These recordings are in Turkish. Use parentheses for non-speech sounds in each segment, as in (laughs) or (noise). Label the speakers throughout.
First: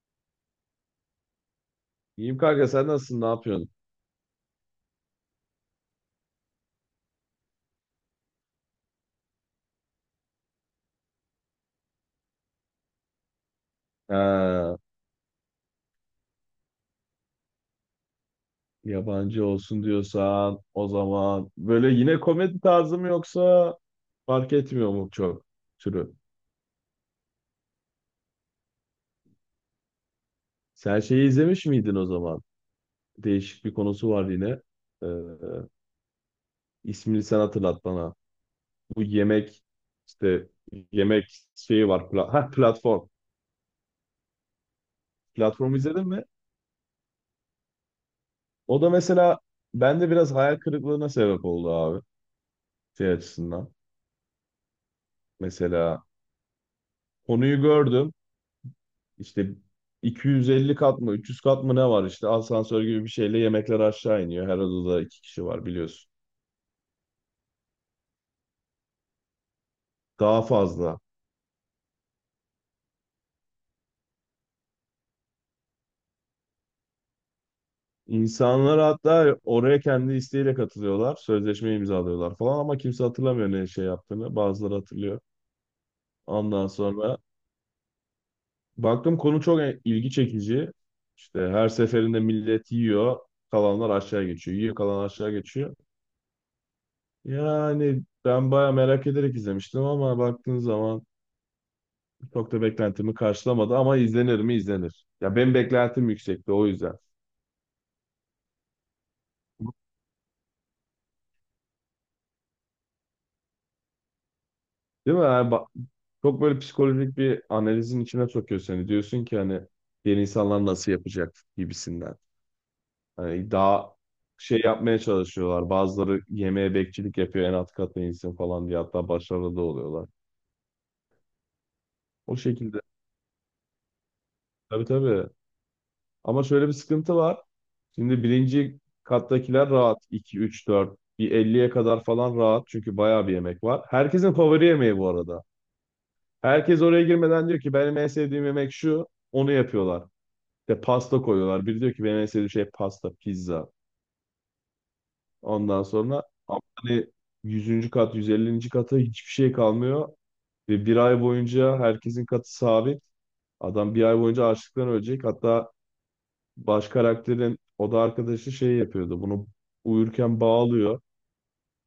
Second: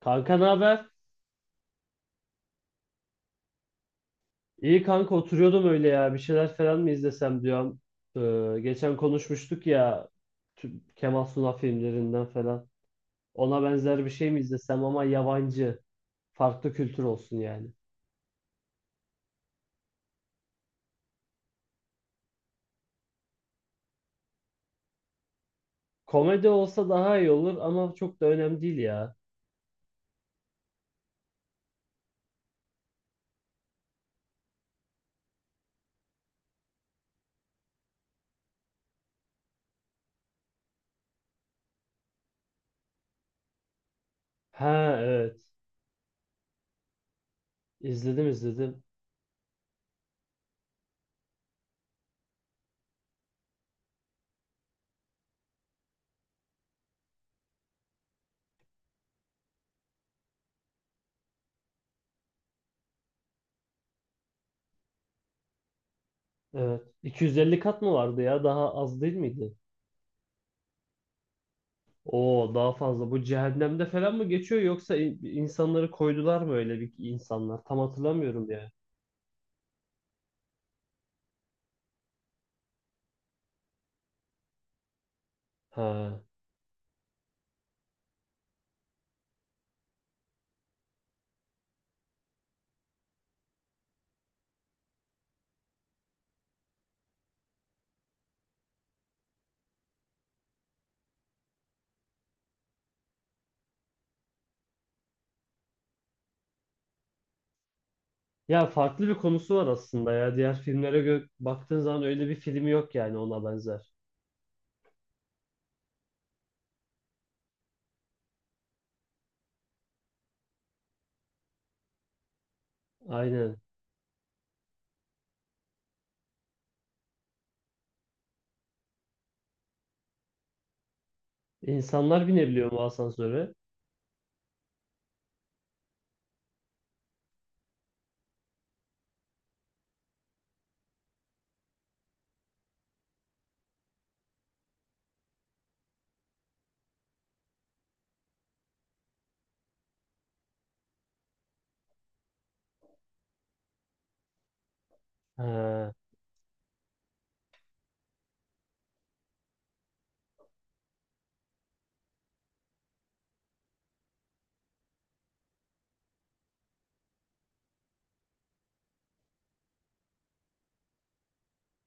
Speaker 1: Kanka ne haber?
Speaker 2: İyiyim kanka sen nasılsın ne yapıyorsun?
Speaker 1: İyi kanka oturuyordum öyle ya. Bir şeyler falan mı izlesem diyorum. Geçen konuşmuştuk ya Kemal Sunal filmlerinden falan. Ona benzer bir şey mi
Speaker 2: Ha,
Speaker 1: izlesem ama yabancı. Farklı kültür olsun yani.
Speaker 2: yabancı olsun diyorsan o zaman böyle yine komedi tarzı mı yoksa fark etmiyor mu çok türü?
Speaker 1: Komedi olsa daha iyi olur ama çok da önemli değil ya.
Speaker 2: Sen şeyi izlemiş miydin o zaman? Değişik bir konusu var yine. Ee, ismini sen hatırlat bana. Bu yemek işte yemek şeyi var. Platform.
Speaker 1: Ha, evet.
Speaker 2: Platformu izledin mi?
Speaker 1: İzledim,
Speaker 2: O
Speaker 1: izledim.
Speaker 2: da mesela bende biraz hayal kırıklığına sebep oldu abi şey açısından. Mesela konuyu gördüm. İşte 250 kat mı 300 kat mı ne var işte asansör gibi bir şeyle yemekler aşağı iniyor. Her odada iki kişi var biliyorsun.
Speaker 1: Evet. 250 kat mı vardı ya? Daha az değil miydi?
Speaker 2: Daha fazla.
Speaker 1: Oo, daha fazla. Bu cehennemde falan mı geçiyor yoksa insanları koydular mı öyle bir insanlar? Tam hatırlamıyorum yani.
Speaker 2: İnsanlar hatta oraya kendi isteğiyle katılıyorlar. Sözleşme imzalıyorlar falan ama kimse hatırlamıyor ne şey yaptığını. Bazıları hatırlıyor.
Speaker 1: Ha.
Speaker 2: Ondan sonra baktım konu çok ilgi çekici. İşte her seferinde millet yiyor. Kalanlar aşağı geçiyor. Yiyor kalan aşağı geçiyor. Yani ben baya merak ederek izlemiştim ama baktığın zaman çok da beklentimi karşılamadı ama izlenir mi izlenir. Ya benim beklentim yüksekti o yüzden.
Speaker 1: Ya farklı bir konusu var aslında ya. Diğer filmlere baktığın zaman öyle bir film yok yani ona benzer.
Speaker 2: Değil mi? Çok böyle psikolojik bir analizin içine sokuyor seni. Diyorsun ki hani diğer insanlar nasıl yapacak gibisinden. Hani
Speaker 1: Aynen.
Speaker 2: daha şey yapmaya çalışıyorlar. Bazıları yemeğe bekçilik yapıyor en alt katta insin falan diye hatta başarılı da oluyorlar.
Speaker 1: İnsanlar
Speaker 2: O
Speaker 1: binebiliyor mu
Speaker 2: şekilde.
Speaker 1: asansöre?
Speaker 2: Tabii tabii. Ama şöyle bir sıkıntı var. Şimdi birinci kattakiler rahat. İki 3 4 bir elliye kadar falan rahat çünkü bayağı bir yemek var. Herkesin favori yemeği bu arada. Herkes oraya girmeden diyor ki benim en sevdiğim yemek şu. Onu yapıyorlar. İşte pasta koyuyorlar. Biri diyor ki benim en sevdiğim şey pasta, pizza. Ondan
Speaker 1: Ha.
Speaker 2: sonra ama hani 100. kat, 150. kata hiçbir şey kalmıyor. Ve bir ay boyunca herkesin katı sabit. Adam bir ay boyunca açlıktan ölecek. Hatta baş karakterin o da arkadaşı şey yapıyordu. Bunu uyurken bağlıyor.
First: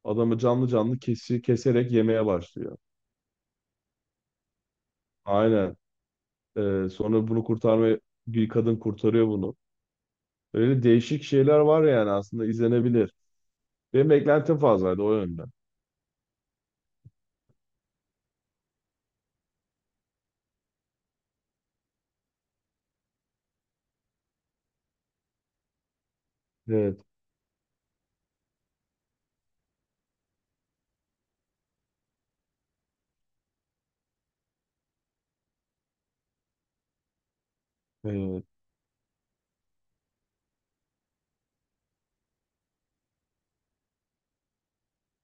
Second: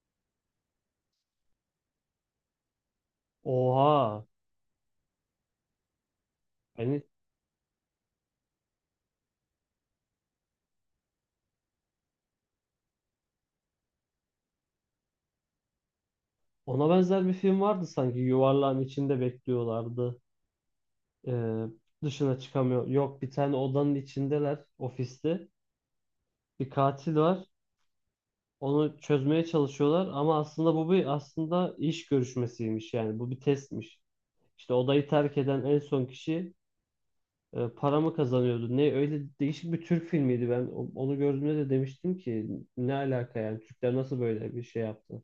Speaker 2: Adamı canlı canlı keserek yemeye başlıyor.
Speaker 1: Oha.
Speaker 2: Aynen.
Speaker 1: Yani
Speaker 2: Sonra bunu kurtarmaya bir kadın kurtarıyor bunu. Öyle değişik şeyler var yani aslında izlenebilir. Benim beklentim fazlaydı o yönden.
Speaker 1: ona benzer bir film vardı sanki. Yuvarlağın içinde bekliyorlardı. Ee, dışına çıkamıyor. Yok, bir tane odanın içindeler, ofiste. Bir
Speaker 2: Evet.
Speaker 1: katil var. Onu çözmeye çalışıyorlar ama aslında bu bir aslında iş görüşmesiymiş yani. Bu bir testmiş. İşte odayı terk eden en son kişi para mı
Speaker 2: Evet.
Speaker 1: kazanıyordu. Ne öyle değişik bir Türk filmiydi ben. Onu gördüğümde de demiştim ki ne alaka yani, Türkler nasıl böyle bir şey yaptı?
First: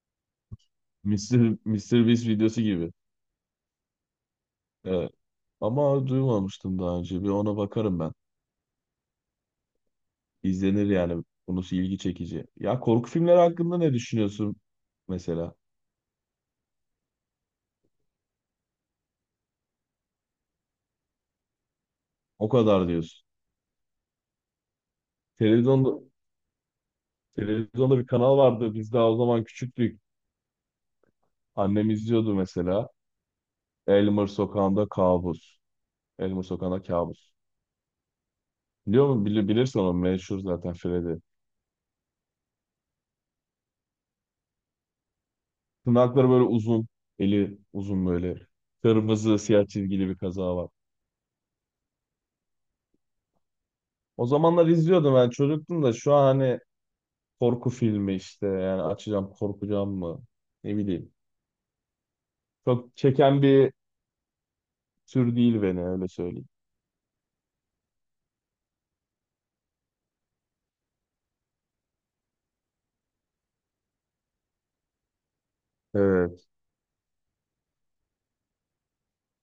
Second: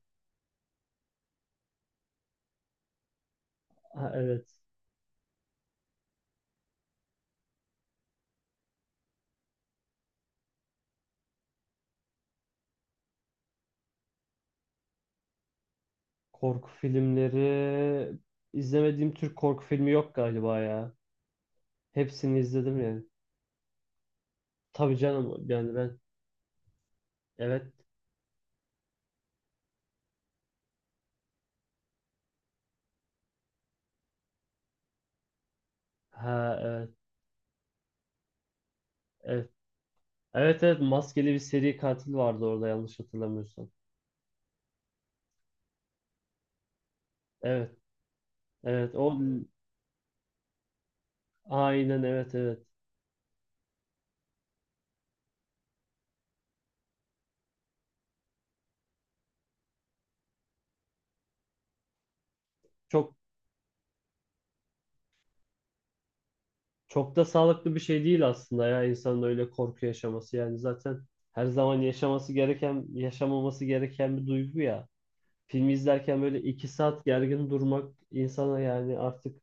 Speaker 2: Mister Mr. Beast videosu gibi.
Speaker 1: Ha, evet.
Speaker 2: Evet. Ama duymamıştım daha önce. Bir ona bakarım ben. İzlenir yani. Konusu ilgi çekici. Ya korku filmleri hakkında ne düşünüyorsun mesela?
Speaker 1: Korku filmleri izlemediğim Türk korku filmi yok galiba ya. Hepsini
Speaker 2: O
Speaker 1: izledim
Speaker 2: kadar
Speaker 1: yani.
Speaker 2: diyorsun.
Speaker 1: Tabii canım yani
Speaker 2: Televizyonda,
Speaker 1: ben. Evet.
Speaker 2: televizyonda bir kanal vardı. Biz daha o zaman küçüktük. Annem izliyordu mesela. Elmer Sokağı'nda Kabus. Elmer
Speaker 1: Ha,
Speaker 2: Sokağı'nda
Speaker 1: evet,
Speaker 2: Kabus. Biliyor musun?
Speaker 1: evet.
Speaker 2: Bilirsin onu. Meşhur
Speaker 1: Evet,
Speaker 2: zaten
Speaker 1: evet,
Speaker 2: Freddy.
Speaker 1: maskeli bir seri katil vardı orada yanlış hatırlamıyorsam.
Speaker 2: Tırnakları böyle uzun. Eli
Speaker 1: Evet,
Speaker 2: uzun böyle.
Speaker 1: evet o,
Speaker 2: Kırmızı siyah çizgili bir kazağı var.
Speaker 1: aynen, evet, evet.
Speaker 2: O zamanlar izliyordum ben çocuktum da şu an hani korku filmi işte yani açacağım korkacağım mı ne bileyim. Çok
Speaker 1: Çok
Speaker 2: çeken bir tür değil beni öyle söyleyeyim.
Speaker 1: Çok da sağlıklı bir şey değil aslında ya, insanın öyle korku yaşaması. Yani zaten her zaman yaşaması gereken, yaşamaması gereken bir duygu ya. Filmi izlerken böyle
Speaker 2: Evet.
Speaker 1: 2 saat gergin durmak insana yani artık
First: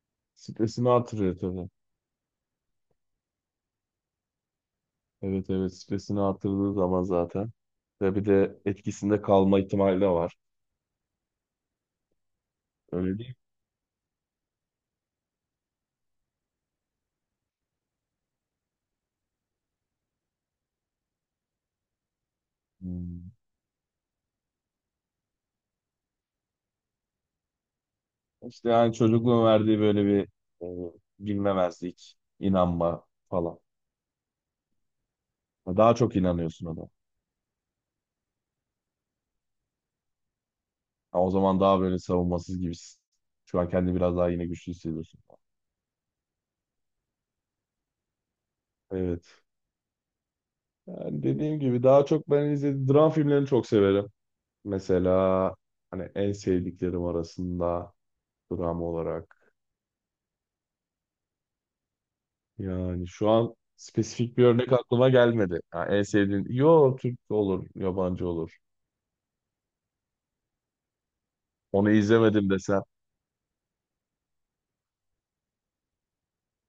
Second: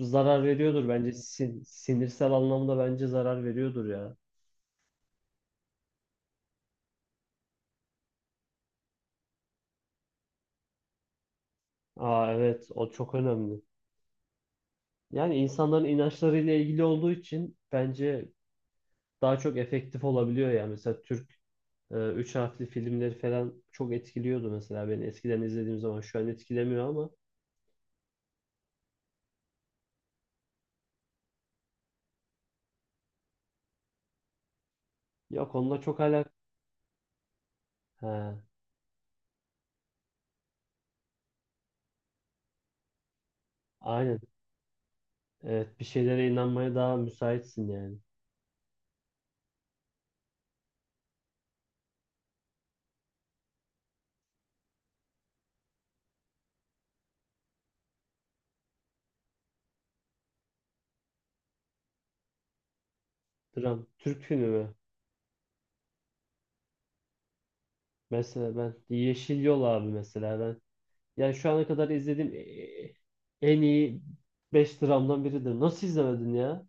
Speaker 1: zarar veriyordur
Speaker 2: Stresini
Speaker 1: bence.
Speaker 2: artırıyor tabii.
Speaker 1: Sinirsel anlamda bence zarar veriyordur ya.
Speaker 2: Evet evet stresini artırdığı zaman zaten. Ve bir de etkisinde kalma ihtimali de var.
Speaker 1: Aa, evet, o çok
Speaker 2: Öyle değil mi?
Speaker 1: önemli. Yani insanların inançlarıyla ilgili olduğu için bence daha çok efektif olabiliyor ya. Mesela Türk üç harfli filmleri
Speaker 2: Hmm.
Speaker 1: falan çok etkiliyordu mesela beni eskiden, izlediğim zaman. Şu an etkilemiyor ama
Speaker 2: İşte yani çocukluğun verdiği böyle bir e, bilmemezlik, inanma falan.
Speaker 1: yok, onunla
Speaker 2: Daha
Speaker 1: çok
Speaker 2: çok
Speaker 1: alak.
Speaker 2: inanıyorsun ona.
Speaker 1: Ha,
Speaker 2: Ha, o zaman daha böyle savunmasız gibisin. Şu an kendini biraz
Speaker 1: aynen.
Speaker 2: daha yine güçlü hissediyorsun.
Speaker 1: Evet, bir şeylere inanmaya daha müsaitsin yani.
Speaker 2: Evet. Yani dediğim gibi daha çok ben izlediğim dram filmlerini çok severim. Mesela hani en sevdiklerim arasında dram olarak. Yani şu an
Speaker 1: Dram Türk
Speaker 2: spesifik bir
Speaker 1: filmi
Speaker 2: örnek
Speaker 1: mi?
Speaker 2: aklıma gelmedi. Ha, en sevdiğin, yo Türk olur, yabancı
Speaker 1: Mesela
Speaker 2: olur.
Speaker 1: ben Yeşil Yol abi, mesela ben. Yani şu ana kadar
Speaker 2: Onu
Speaker 1: izlediğim
Speaker 2: izlemedim desem,
Speaker 1: e, en iyi 5 dramdan biridir. Nasıl izlemedin ya?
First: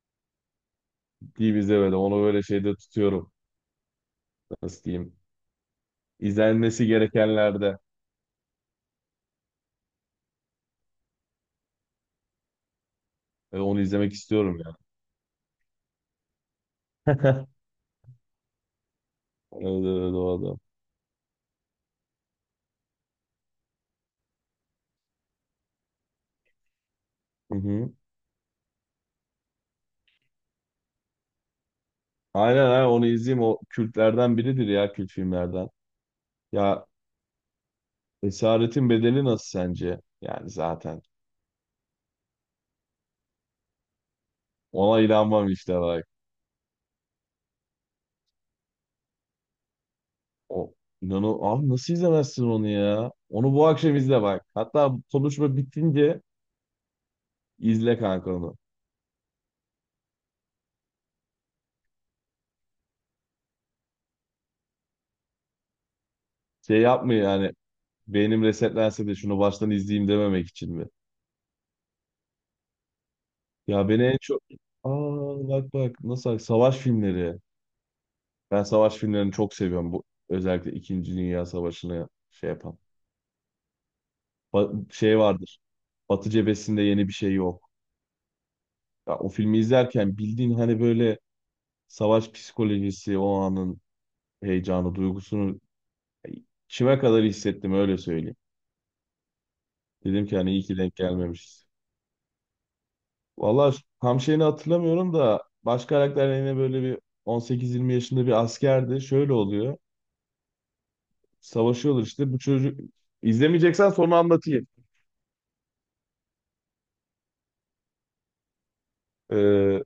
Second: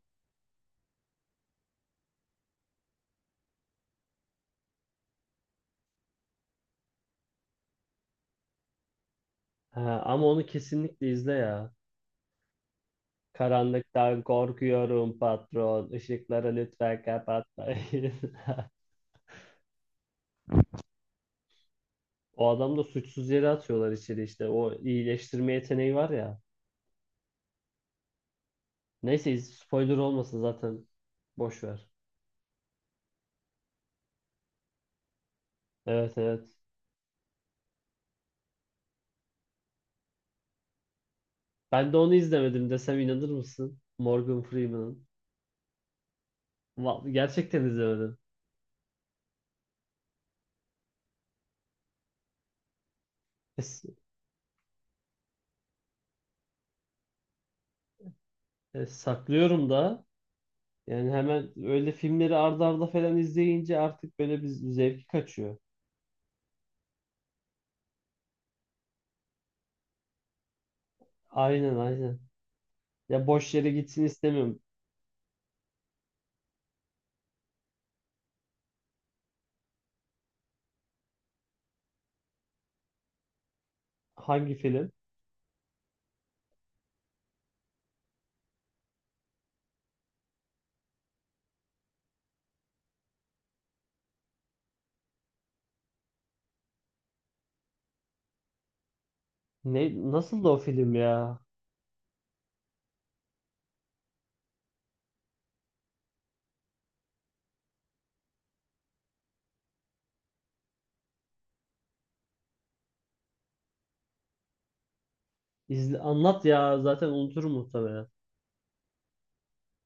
Speaker 2: değil izlemedim. Onu böyle şeyde tutuyorum. Nasıl diyeyim? İzlenmesi gerekenlerde.
Speaker 1: Ha, ama onu kesinlikle izle ya.
Speaker 2: Onu izlemek
Speaker 1: Karanlıktan
Speaker 2: istiyorum
Speaker 1: korkuyorum patron. Işıkları lütfen
Speaker 2: ya. (laughs)
Speaker 1: kapatmayın. (laughs)
Speaker 2: Evet evet o adam.
Speaker 1: O adam da, suçsuz yere atıyorlar içeri işte. O iyileştirme yeteneği var ya.
Speaker 2: Hı hı.
Speaker 1: Neyse, spoiler olmasın zaten. Boş ver.
Speaker 2: Aynen aynen onu izleyeyim. O kültlerden biridir ya kült filmlerden.
Speaker 1: Evet, evet.
Speaker 2: Ya Esaretin Bedeli nasıl sence? Yani zaten.
Speaker 1: Ben de onu izlemedim desem inanır mısın? Morgan
Speaker 2: Ona
Speaker 1: Freeman'ın.
Speaker 2: inanmam işte bak.
Speaker 1: Gerçekten izlemedim.
Speaker 2: O inanı abi nasıl izlemezsin onu ya? Onu
Speaker 1: E,
Speaker 2: bu
Speaker 1: s-
Speaker 2: akşam izle bak. Hatta konuşma bitince izle kanka onu.
Speaker 1: saklıyorum da. Yani hemen öyle filmleri arda arda falan izleyince artık böyle bir zevki kaçıyor.
Speaker 2: Şey yapmıyor yani beynim resetlense de şunu baştan izleyeyim dememek için mi?
Speaker 1: Aynen, aynen. Ya boş yere
Speaker 2: Ya beni
Speaker 1: gitsin
Speaker 2: en çok...
Speaker 1: istemiyorum.
Speaker 2: Aa, bak bak nasıl savaş filmleri. Ben savaş filmlerini çok seviyorum. Bu özellikle İkinci Dünya Savaşı'nı şey yapan.
Speaker 1: Hangi film?
Speaker 2: Şey vardır. Batı cephesinde yeni bir şey yok. Ya, o filmi izlerken bildiğin hani böyle savaş psikolojisi, o anın heyecanı, duygusunu kime kadar hissettim öyle söyleyeyim.
Speaker 1: Ne,
Speaker 2: Dedim ki
Speaker 1: nasıl da
Speaker 2: hani
Speaker 1: o
Speaker 2: iyi ki
Speaker 1: film
Speaker 2: denk
Speaker 1: ya?
Speaker 2: gelmemişiz. Valla tam şeyini hatırlamıyorum da baş karakter yine böyle bir 18-20 yaşında bir askerdi. Şöyle oluyor. Savaşıyorlar işte. Bu çocuk izlemeyeceksen sonra anlatayım.
Speaker 1: İzle, anlat ya, zaten unuturum muhtemelen.
Speaker 2: Ee,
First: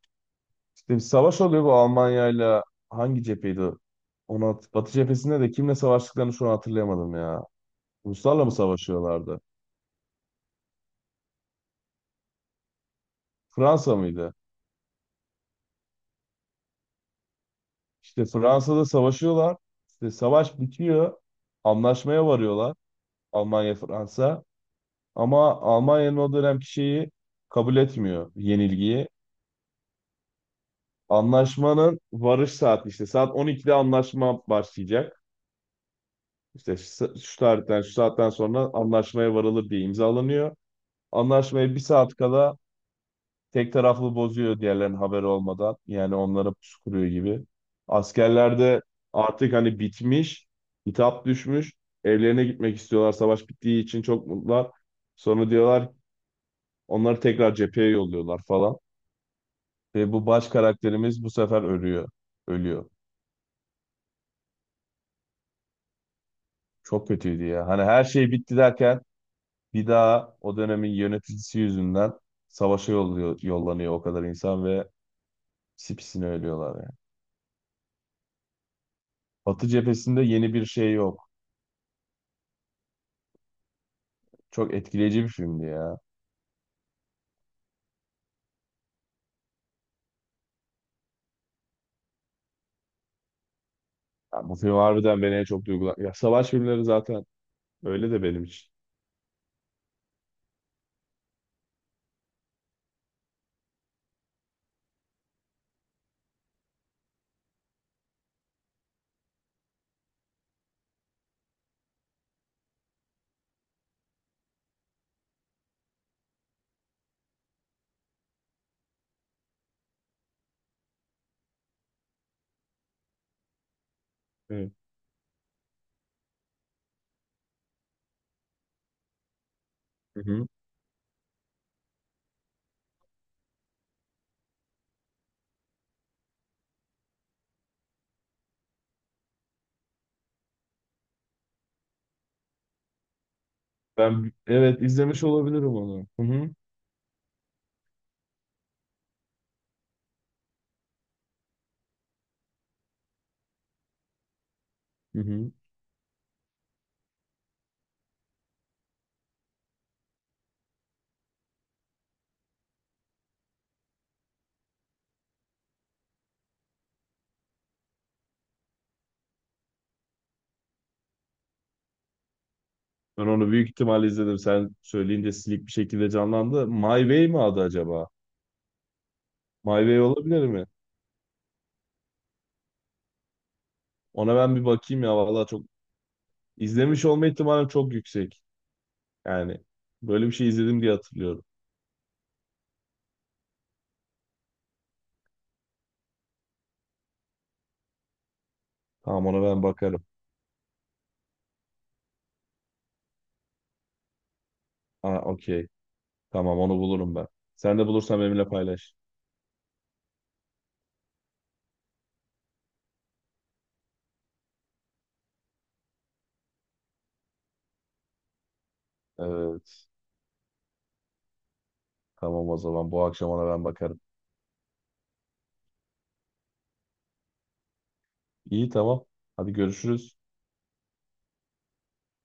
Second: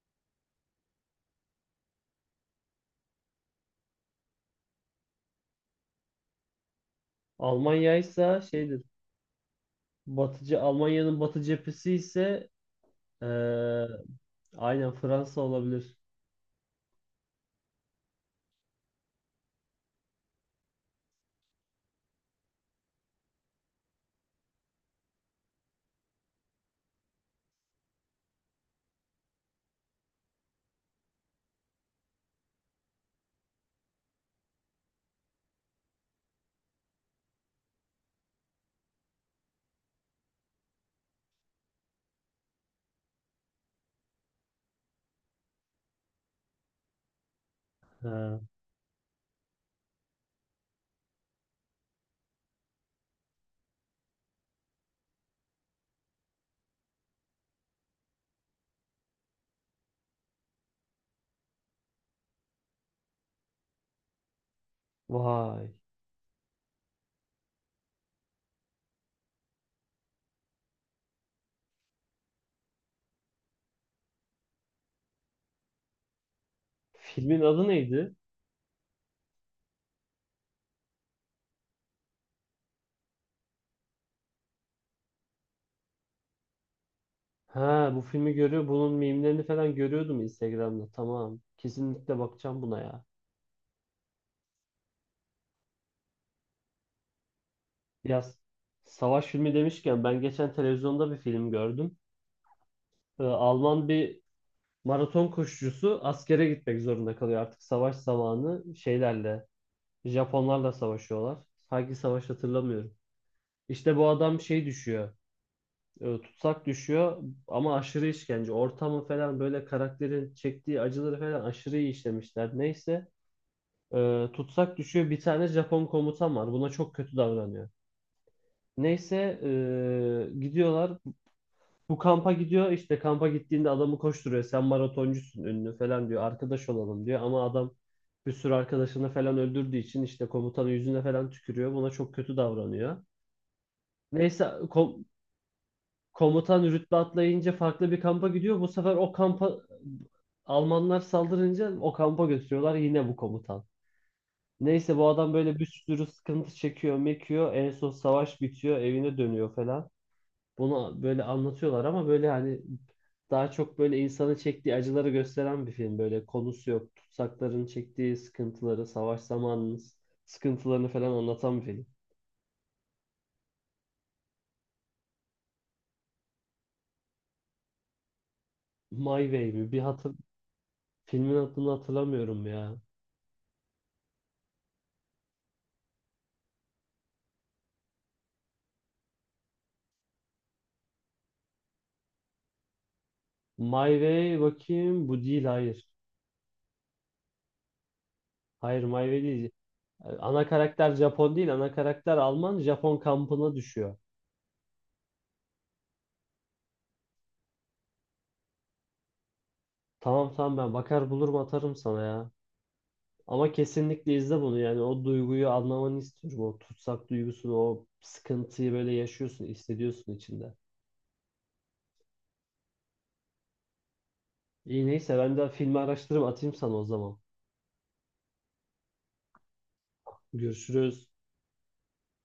Speaker 2: İşte bir savaş oluyor bu Almanya'yla hangi cepheydi o? Onu Batı cephesinde de kimle savaştıklarını şu an hatırlayamadım ya.
Speaker 1: Almanya'ysa
Speaker 2: Ruslarla mı
Speaker 1: şeydir.
Speaker 2: savaşıyorlardı?
Speaker 1: Batıcı Almanya'nın batı cephesi ise Ee,
Speaker 2: Fransa mıydı?
Speaker 1: aynen, Fransa olabilir.
Speaker 2: İşte Fransa'da savaşıyorlar. İşte savaş bitiyor. Anlaşmaya varıyorlar. Almanya Fransa. Ama Almanya'nın o dönemki şeyi kabul etmiyor yenilgiyi. Anlaşmanın varış saati işte saat 12'de anlaşma başlayacak. İşte şu şu tarihten şu saatten sonra anlaşmaya varılır diye imzalanıyor. Anlaşmayı bir saat kala tek taraflı bozuyor diğerlerinin haberi olmadan. Yani onlara pusu kuruyor gibi.
Speaker 1: Ha,
Speaker 2: Askerler de artık hani bitmiş, hitap düşmüş. Evlerine gitmek istiyorlar. Savaş bittiği için çok mutlular. Sonra diyorlar onları tekrar cepheye yolluyorlar falan. Ve bu baş karakterimiz bu sefer ölüyor. Ölüyor.
Speaker 1: vay.
Speaker 2: Çok kötüydü ya. Hani her şey bitti derken bir daha o dönemin yöneticisi yüzünden savaşa yolluyor, yollanıyor o kadar insan ve pisi ölüyorlar yani.
Speaker 1: Filmin adı neydi?
Speaker 2: Batı cephesinde yeni bir şey yok. Çok etkileyici bir filmdi ya.
Speaker 1: Ha, bu filmi görüyor. Bunun mimlerini falan görüyordum Instagram'da. Tamam. Kesinlikle bakacağım buna ya.
Speaker 2: Ya bu film harbiden beni en çok duygulan. Ya savaş filmleri zaten öyle de
Speaker 1: Biraz
Speaker 2: benim için.
Speaker 1: savaş filmi demişken, ben geçen televizyonda bir film gördüm. Alman bir maraton koşucusu askere gitmek zorunda kalıyor artık savaş zamanı şeylerle. Japonlarla savaşıyorlar. Hangi savaş hatırlamıyorum. İşte bu adam şey düşüyor. Tutsak düşüyor ama aşırı işkence. Ortamı falan böyle, karakterin çektiği acıları falan aşırı iyi işlemişler. Neyse,
Speaker 2: Evet.
Speaker 1: tutsak düşüyor. Bir tane Japon komutan var. Buna çok kötü davranıyor. Neyse,
Speaker 2: Hı hı.
Speaker 1: gidiyorlar. Bu kampa gidiyor. İşte kampa gittiğinde adamı koşturuyor. Sen maratoncusun, ünlü, falan diyor. Arkadaş olalım diyor. Ama adam, bir sürü arkadaşını falan öldürdüğü için işte, komutanın yüzüne falan tükürüyor. Buna çok kötü davranıyor.
Speaker 2: Ben
Speaker 1: Neyse
Speaker 2: evet
Speaker 1: kom-
Speaker 2: izlemiş olabilirim onu. Hı hı.
Speaker 1: komutan rütbe atlayınca farklı bir kampa gidiyor. Bu sefer o kampa Almanlar saldırınca o kampa götürüyorlar yine bu komutan. Neyse bu
Speaker 2: Hı
Speaker 1: adam
Speaker 2: hı.
Speaker 1: böyle bir sürü sıkıntı çekiyor, mekiyor. En son savaş bitiyor, evine dönüyor falan. Bunu böyle anlatıyorlar ama böyle hani daha çok böyle insanın çektiği acıları gösteren bir film. Böyle konusu yok. Tutsakların çektiği sıkıntıları, savaş zamanının sıkıntılarını falan anlatan bir film.
Speaker 2: Ben onu büyük ihtimalle izledim. Sen söyleyince silik bir şekilde canlandı. My Way mi adı acaba?
Speaker 1: My Way mi?
Speaker 2: My Way olabilir mi?
Speaker 1: Filmin adını hatırlamıyorum ya.
Speaker 2: Ona ben bir bakayım ya. Vallahi çok izlemiş olma ihtimalim çok yüksek. Yani böyle bir şey izledim diye hatırlıyorum.
Speaker 1: My Way, bakayım, bu değil, hayır. Hayır, My Way
Speaker 2: Tamam ona
Speaker 1: değil.
Speaker 2: ben bakarım.
Speaker 1: Ana karakter Japon değil, ana karakter Alman, Japon kampına düşüyor.
Speaker 2: Aa okey. Tamam onu bulurum ben. Sen de bulursan benimle paylaş.
Speaker 1: Tamam, tamam, ben bakar bulurum, atarım sana ya. Ama kesinlikle izle bunu, yani o duyguyu anlamanı istiyorum. O tutsak duygusunu, o sıkıntıyı böyle yaşıyorsun,
Speaker 2: Evet.
Speaker 1: hissediyorsun içinde.
Speaker 2: Tamam o zaman bu akşamına ben bakarım.
Speaker 1: İyi, neyse, ben de filmi araştırırım, atayım sana o zaman.
Speaker 2: İyi tamam. Hadi görüşürüz.
Speaker 1: Görüşürüz.